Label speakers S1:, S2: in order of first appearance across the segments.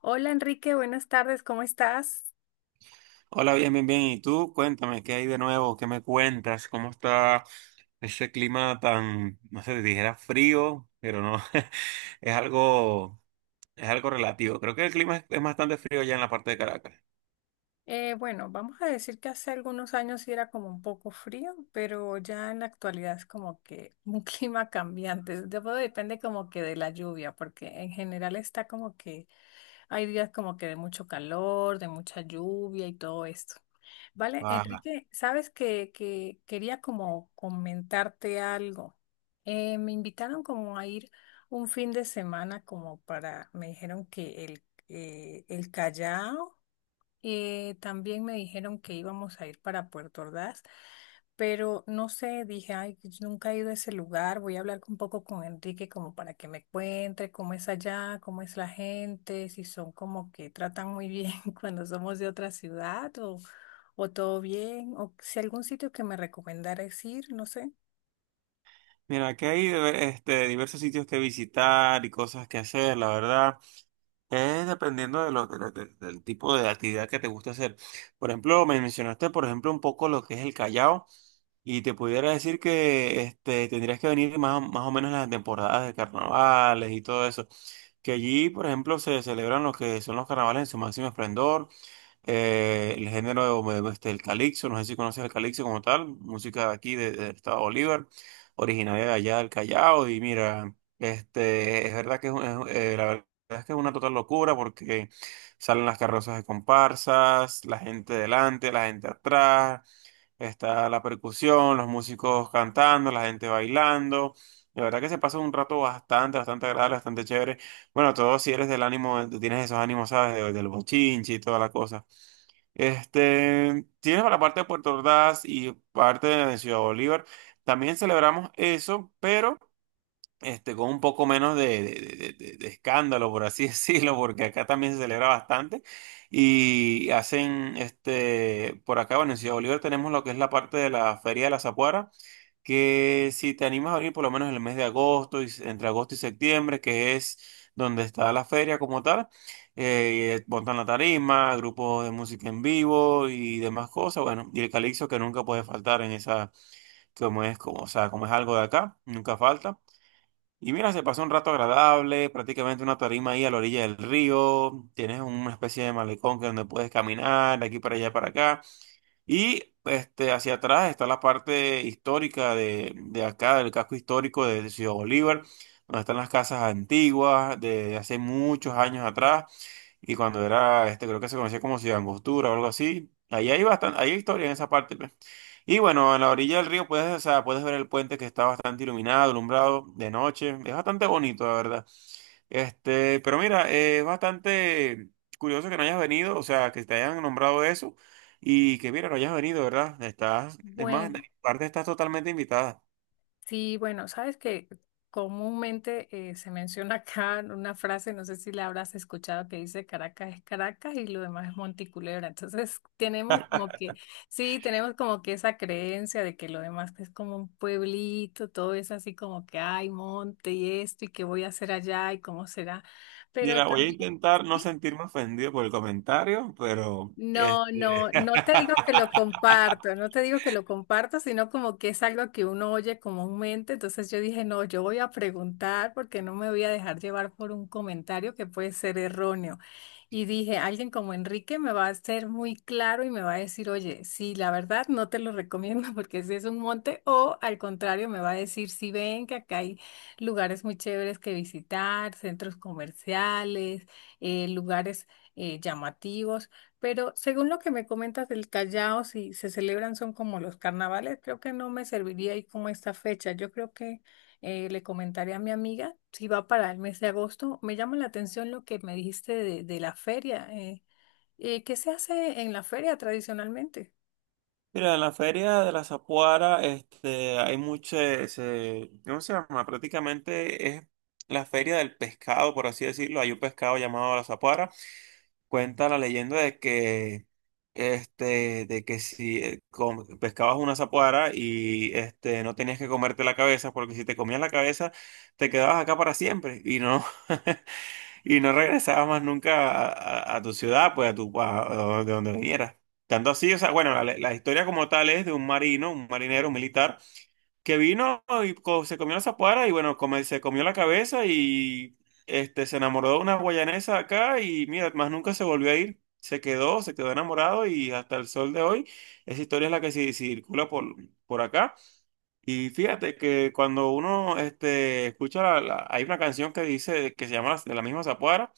S1: Hola Enrique, buenas tardes, ¿cómo estás?
S2: Hola, bien, bien, bien. ¿Y tú? Cuéntame, ¿qué hay de nuevo? ¿Qué me cuentas? ¿Cómo está ese clima tan, no sé, dijera frío, pero no, es algo, es algo relativo. Creo que el clima es bastante frío ya en la parte de Caracas.
S1: Bueno, vamos a decir que hace algunos años sí era como un poco frío, pero ya en la actualidad es como que un clima cambiante. Debo- depende como que de la lluvia, porque en general está como que hay días como que de mucho calor, de mucha lluvia y todo esto. Vale,
S2: Ajá.
S1: Enrique, sabes que quería como comentarte algo. Me invitaron como a ir un fin de semana como para, me dijeron que el Callao, también me dijeron que íbamos a ir para Puerto Ordaz, pero no sé, dije, ay, yo nunca he ido a ese lugar, voy a hablar un poco con Enrique como para que me cuente cómo es allá, cómo es la gente, si son como que tratan muy bien cuando somos de otra ciudad o todo bien, o si algún sitio que me recomendaras ir, no sé.
S2: Mira, aquí hay diversos sitios que visitar y cosas que hacer, la verdad. Es dependiendo de del tipo de actividad que te gusta hacer. Por ejemplo, me mencionaste, por ejemplo, un poco lo que es el Callao. Y te pudiera decir que tendrías que venir más o menos en las temporadas de carnavales y todo eso. Que allí, por ejemplo, se celebran lo que son los carnavales en su máximo esplendor. El género, el calixto, no sé si conoces el calixto como tal, música de aquí del estado Bolívar, originaria de allá del Callao. Y mira, es verdad que la verdad es que es una total locura porque salen las carrozas de comparsas, la gente delante, la gente atrás. Está la percusión, los músicos cantando, la gente bailando. De verdad que se pasa un rato bastante, bastante agradable, bastante chévere. Bueno, todo si eres del ánimo, tienes esos ánimos, ¿sabes? Del bochinche y toda la cosa. Tienes para la parte de Puerto Ordaz y parte de Ciudad Bolívar. También celebramos eso, pero con un poco menos de escándalo, por así decirlo, porque acá también se celebra bastante. Y hacen, por acá, bueno, en Ciudad Bolívar tenemos lo que es la parte de la Feria de la Zapuara, que si te animas a venir por lo menos en el mes de agosto, entre agosto y septiembre, que es donde está la feria como tal. Montan la tarima, grupos de música en vivo y demás cosas, bueno, y el calixto que nunca puede faltar en esa, o sea, como es algo de acá, nunca falta. Y mira, se pasó un rato agradable, prácticamente una tarima ahí a la orilla del río, tienes una especie de malecón que donde puedes caminar de aquí para allá para acá. Y hacia atrás está la parte histórica de acá, del casco histórico de Ciudad Bolívar, donde están las casas antiguas de hace muchos años atrás, y cuando era, creo que se conocía como Ciudad Angostura o algo así. Ahí hay bastante, ahí hay historia en esa parte, pues. Y bueno, en la orilla del río puedes, o sea, puedes ver el puente que está bastante iluminado, alumbrado de noche. Es bastante bonito, la verdad. Pero mira, es bastante curioso que no hayas venido, o sea, que te hayan nombrado eso y que mira, no hayas venido, ¿verdad? Estás, es más, de
S1: Bueno,
S2: mi parte estás totalmente invitada.
S1: sí, bueno, sabes que comúnmente se menciona acá una frase, no sé si la habrás escuchado, que dice Caracas es Caracas y lo demás es Monte y Culebra. Entonces tenemos como que, sí, tenemos como que esa creencia de que lo demás es como un pueblito, todo es así como que hay monte y esto y qué voy a hacer allá y cómo será. Pero
S2: Mira, voy a
S1: también...
S2: intentar no
S1: sí.
S2: sentirme ofendido por el comentario, pero
S1: No, no, no te digo que lo comparto, no te digo que lo comparto, sino como que es algo que uno oye comúnmente. Entonces yo dije, no, yo voy a preguntar porque no me voy a dejar llevar por un comentario que puede ser erróneo. Y dije, alguien como Enrique me va a ser muy claro y me va a decir, oye, sí, la verdad no te lo recomiendo porque si es un monte, o al contrario, me va a decir, sí, ven que acá hay lugares muy chéveres que visitar, centros comerciales, lugares llamativos. Pero según lo que me comentas del Callao, si se celebran son como los carnavales, creo que no me serviría ahí como esta fecha. Yo creo que le comentaré a mi amiga si va para el mes de agosto. Me llama la atención lo que me dijiste de la feria. ¿Qué se hace en la feria tradicionalmente?
S2: Mira, en la feria de la Zapuara, hay mucho, ¿cómo se llama? Prácticamente es la feria del pescado, por así decirlo. Hay un pescado llamado la Zapuara. Cuenta la leyenda de que, de que si pescabas una zapuara y, no tenías que comerte la cabeza, porque si te comías la cabeza, te quedabas acá para siempre. Y no, y no regresabas más nunca a, a tu ciudad, pues a tu a donde, de donde vinieras. Tanto así, o sea, bueno, la historia como tal es de un marino, un marinero, un militar, que vino y se comió la zapuara y bueno, se comió la cabeza y se enamoró de una guayanesa acá y mira, más nunca se volvió a ir. Se quedó enamorado y hasta el sol de hoy, esa historia es la que circula por acá. Y fíjate que cuando uno escucha, hay una canción que dice, que se llama de la misma zapuara.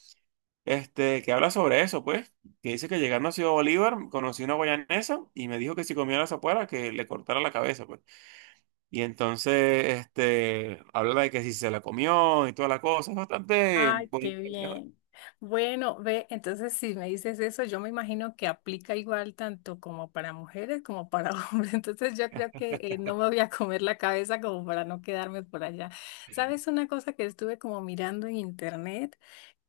S2: Que habla sobre eso, pues, que dice que llegando a Ciudad Bolívar conocí una guayanesa y me dijo que si comía la zapuera que le cortara la cabeza, pues. Y entonces, habla de que si se la comió y toda la cosa, es bastante,
S1: Ay,
S2: pues.
S1: qué bien. Bueno, ve, entonces si me dices eso, yo me imagino que aplica igual tanto como para mujeres como para hombres. Entonces yo creo que no me voy a comer la cabeza como para no quedarme por allá. ¿Sabes una cosa que estuve como mirando en internet?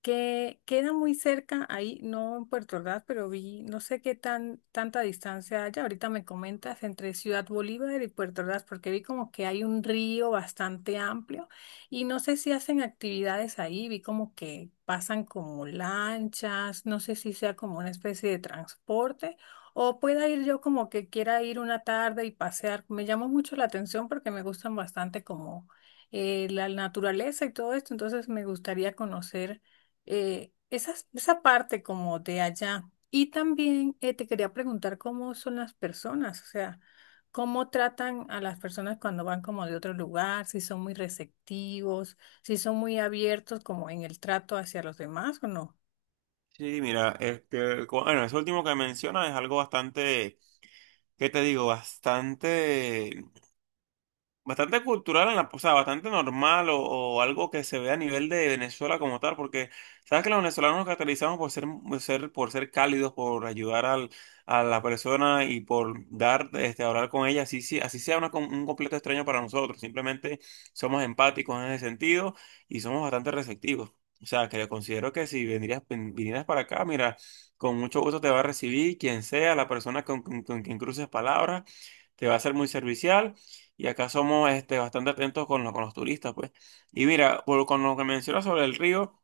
S1: Que queda muy cerca ahí, no en Puerto Ordaz, pero vi, no sé qué tan tanta distancia haya. Ahorita me comentas entre Ciudad Bolívar y Puerto Ordaz, porque vi como que hay un río bastante amplio y no sé si hacen actividades ahí, vi como que pasan como lanchas, no sé si sea como una especie de transporte o pueda ir yo como que quiera ir una tarde y pasear. Me llamó mucho la atención porque me gustan bastante como la naturaleza y todo esto, entonces me gustaría conocer esa parte como de allá. Y también te quería preguntar cómo son las personas, o sea, cómo tratan a las personas cuando van como de otro lugar, si son muy receptivos, si son muy abiertos como en el trato hacia los demás o no.
S2: Sí, mira, bueno, eso último que menciona es algo bastante, ¿qué te digo? Bastante cultural, en la, o sea, bastante normal o algo que se ve a nivel de Venezuela como tal, porque sabes que los venezolanos nos caracterizamos por ser, por ser cálidos, por ayudar al, a la persona y por dar, hablar con ella, así, así sea una un completo extraño para nosotros, simplemente somos empáticos en ese sentido y somos bastante receptivos. O sea, que yo considero que si vendrías, vinieras para acá, mira, con mucho gusto te va a recibir quien sea, la persona con, con quien cruces palabras te va a ser muy servicial y acá somos bastante atentos con, con los turistas, pues. Y mira, con lo que mencionas sobre el río,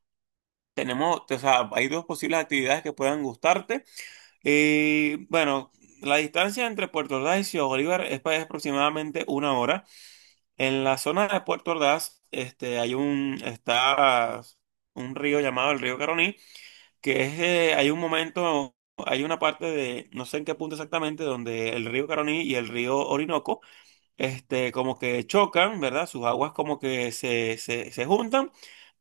S2: tenemos, o sea, hay dos posibles actividades que puedan gustarte. Eh, bueno, la distancia entre Puerto Ordaz y Ciudad Bolívar es, pues, aproximadamente una hora. En la zona de Puerto Ordaz, hay un, está un río llamado el río Caroní, que es, hay un momento. Hay una parte de, no sé en qué punto exactamente, donde el río Caroní y el río Orinoco como que chocan, ¿verdad? Sus aguas como que se juntan,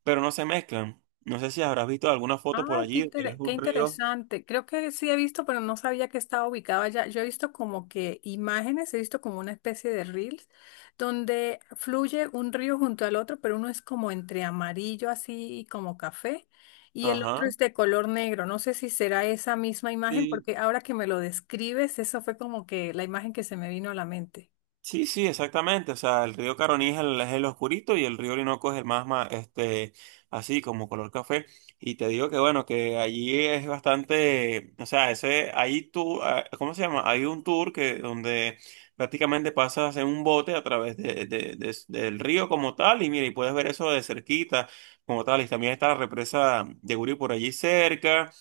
S2: pero no se mezclan. No sé si habrás visto alguna foto por
S1: Ay, qué,
S2: allí,
S1: intere-
S2: es
S1: qué
S2: un río.
S1: interesante. Creo que sí he visto, pero no sabía que estaba ubicado allá. Yo he visto como que imágenes, he visto como una especie de reels donde fluye un río junto al otro, pero uno es como entre amarillo así y como café y el otro
S2: Ajá.
S1: es de color negro. No sé si será esa misma imagen,
S2: Sí,
S1: porque ahora que me lo describes, eso fue como que la imagen que se me vino a la mente.
S2: sí, sí, exactamente. O sea, el río Caroní es el oscurito y el río Orinoco es el más, así como color café. Y te digo que bueno, que allí es bastante, o sea, ese, ahí tú, ah, ¿cómo se llama? Hay un tour que donde prácticamente pasas en un bote a través del río como tal y mira, y puedes ver eso de cerquita como tal. Y también está la represa de Guri por allí cerca.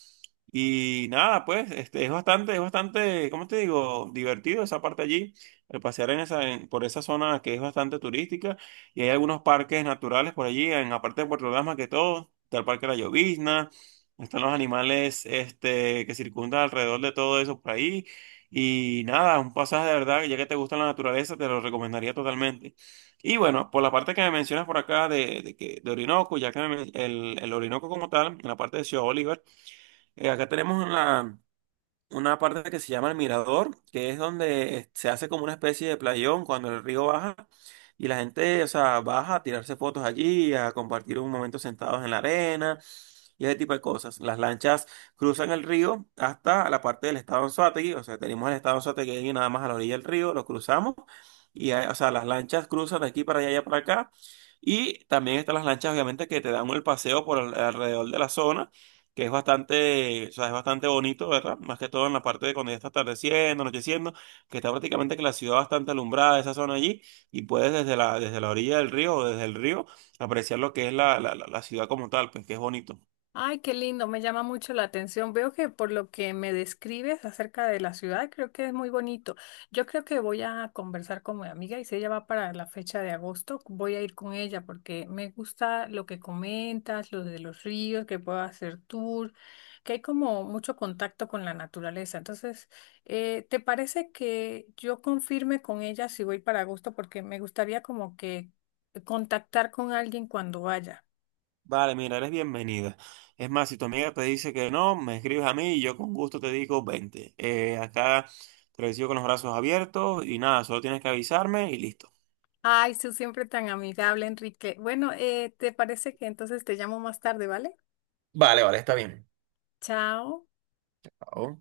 S2: Y nada, pues, es bastante, ¿cómo te digo? Divertido esa parte allí, el pasear en esa, por esa zona que es bastante turística y hay algunos parques naturales por allí, en la parte de Puerto Ordaz más que todo, está el Parque La Llovizna, están los animales, que circundan alrededor de todo eso por ahí y nada, un pasaje de verdad, ya que te gusta la naturaleza, te lo recomendaría totalmente. Y bueno, por la parte que me mencionas por acá de Orinoco, ya que el Orinoco como tal, en la parte de Ciudad Bolívar, acá tenemos una parte que se llama el mirador, que es donde se hace como una especie de playón cuando el río baja y la gente, o sea, baja a tirarse fotos allí, a compartir un momento sentados en la arena y ese tipo de cosas. Las lanchas cruzan el río hasta la parte del estado Anzoátegui, o sea, tenemos el estado Anzoátegui ahí nada más a la orilla del río, lo cruzamos y, o sea, las lanchas cruzan de aquí para allá, y allá para acá. Y también están las lanchas, obviamente, que te dan el paseo por alrededor de la zona que es bastante, o sea, es bastante bonito, ¿verdad? Más que todo en la parte de cuando ya está atardeciendo, anocheciendo, que está prácticamente que la ciudad bastante alumbrada, esa zona allí, y puedes desde la orilla del río o desde el río apreciar lo que es la ciudad como tal, pues que es bonito.
S1: Ay, qué lindo, me llama mucho la atención. Veo que por lo que me describes acerca de la ciudad, creo que es muy bonito. Yo creo que voy a conversar con mi amiga y si ella va para la fecha de agosto, voy a ir con ella porque me gusta lo que comentas, lo de los ríos, que puedo hacer tour, que hay como mucho contacto con la naturaleza. Entonces, ¿te parece que yo confirme con ella si voy para agosto? Porque me gustaría como que contactar con alguien cuando vaya.
S2: Vale, mira, eres bienvenida. Es más, si tu amiga te dice que no, me escribes a mí y yo con gusto te digo, vente. Acá te recibo con los brazos abiertos y nada, solo tienes que avisarme y listo.
S1: Ay, tú siempre tan amigable, Enrique. Bueno, ¿te parece que entonces te llamo más tarde, ¿vale?
S2: Vale, vale, está bien.
S1: Chao.
S2: Chao.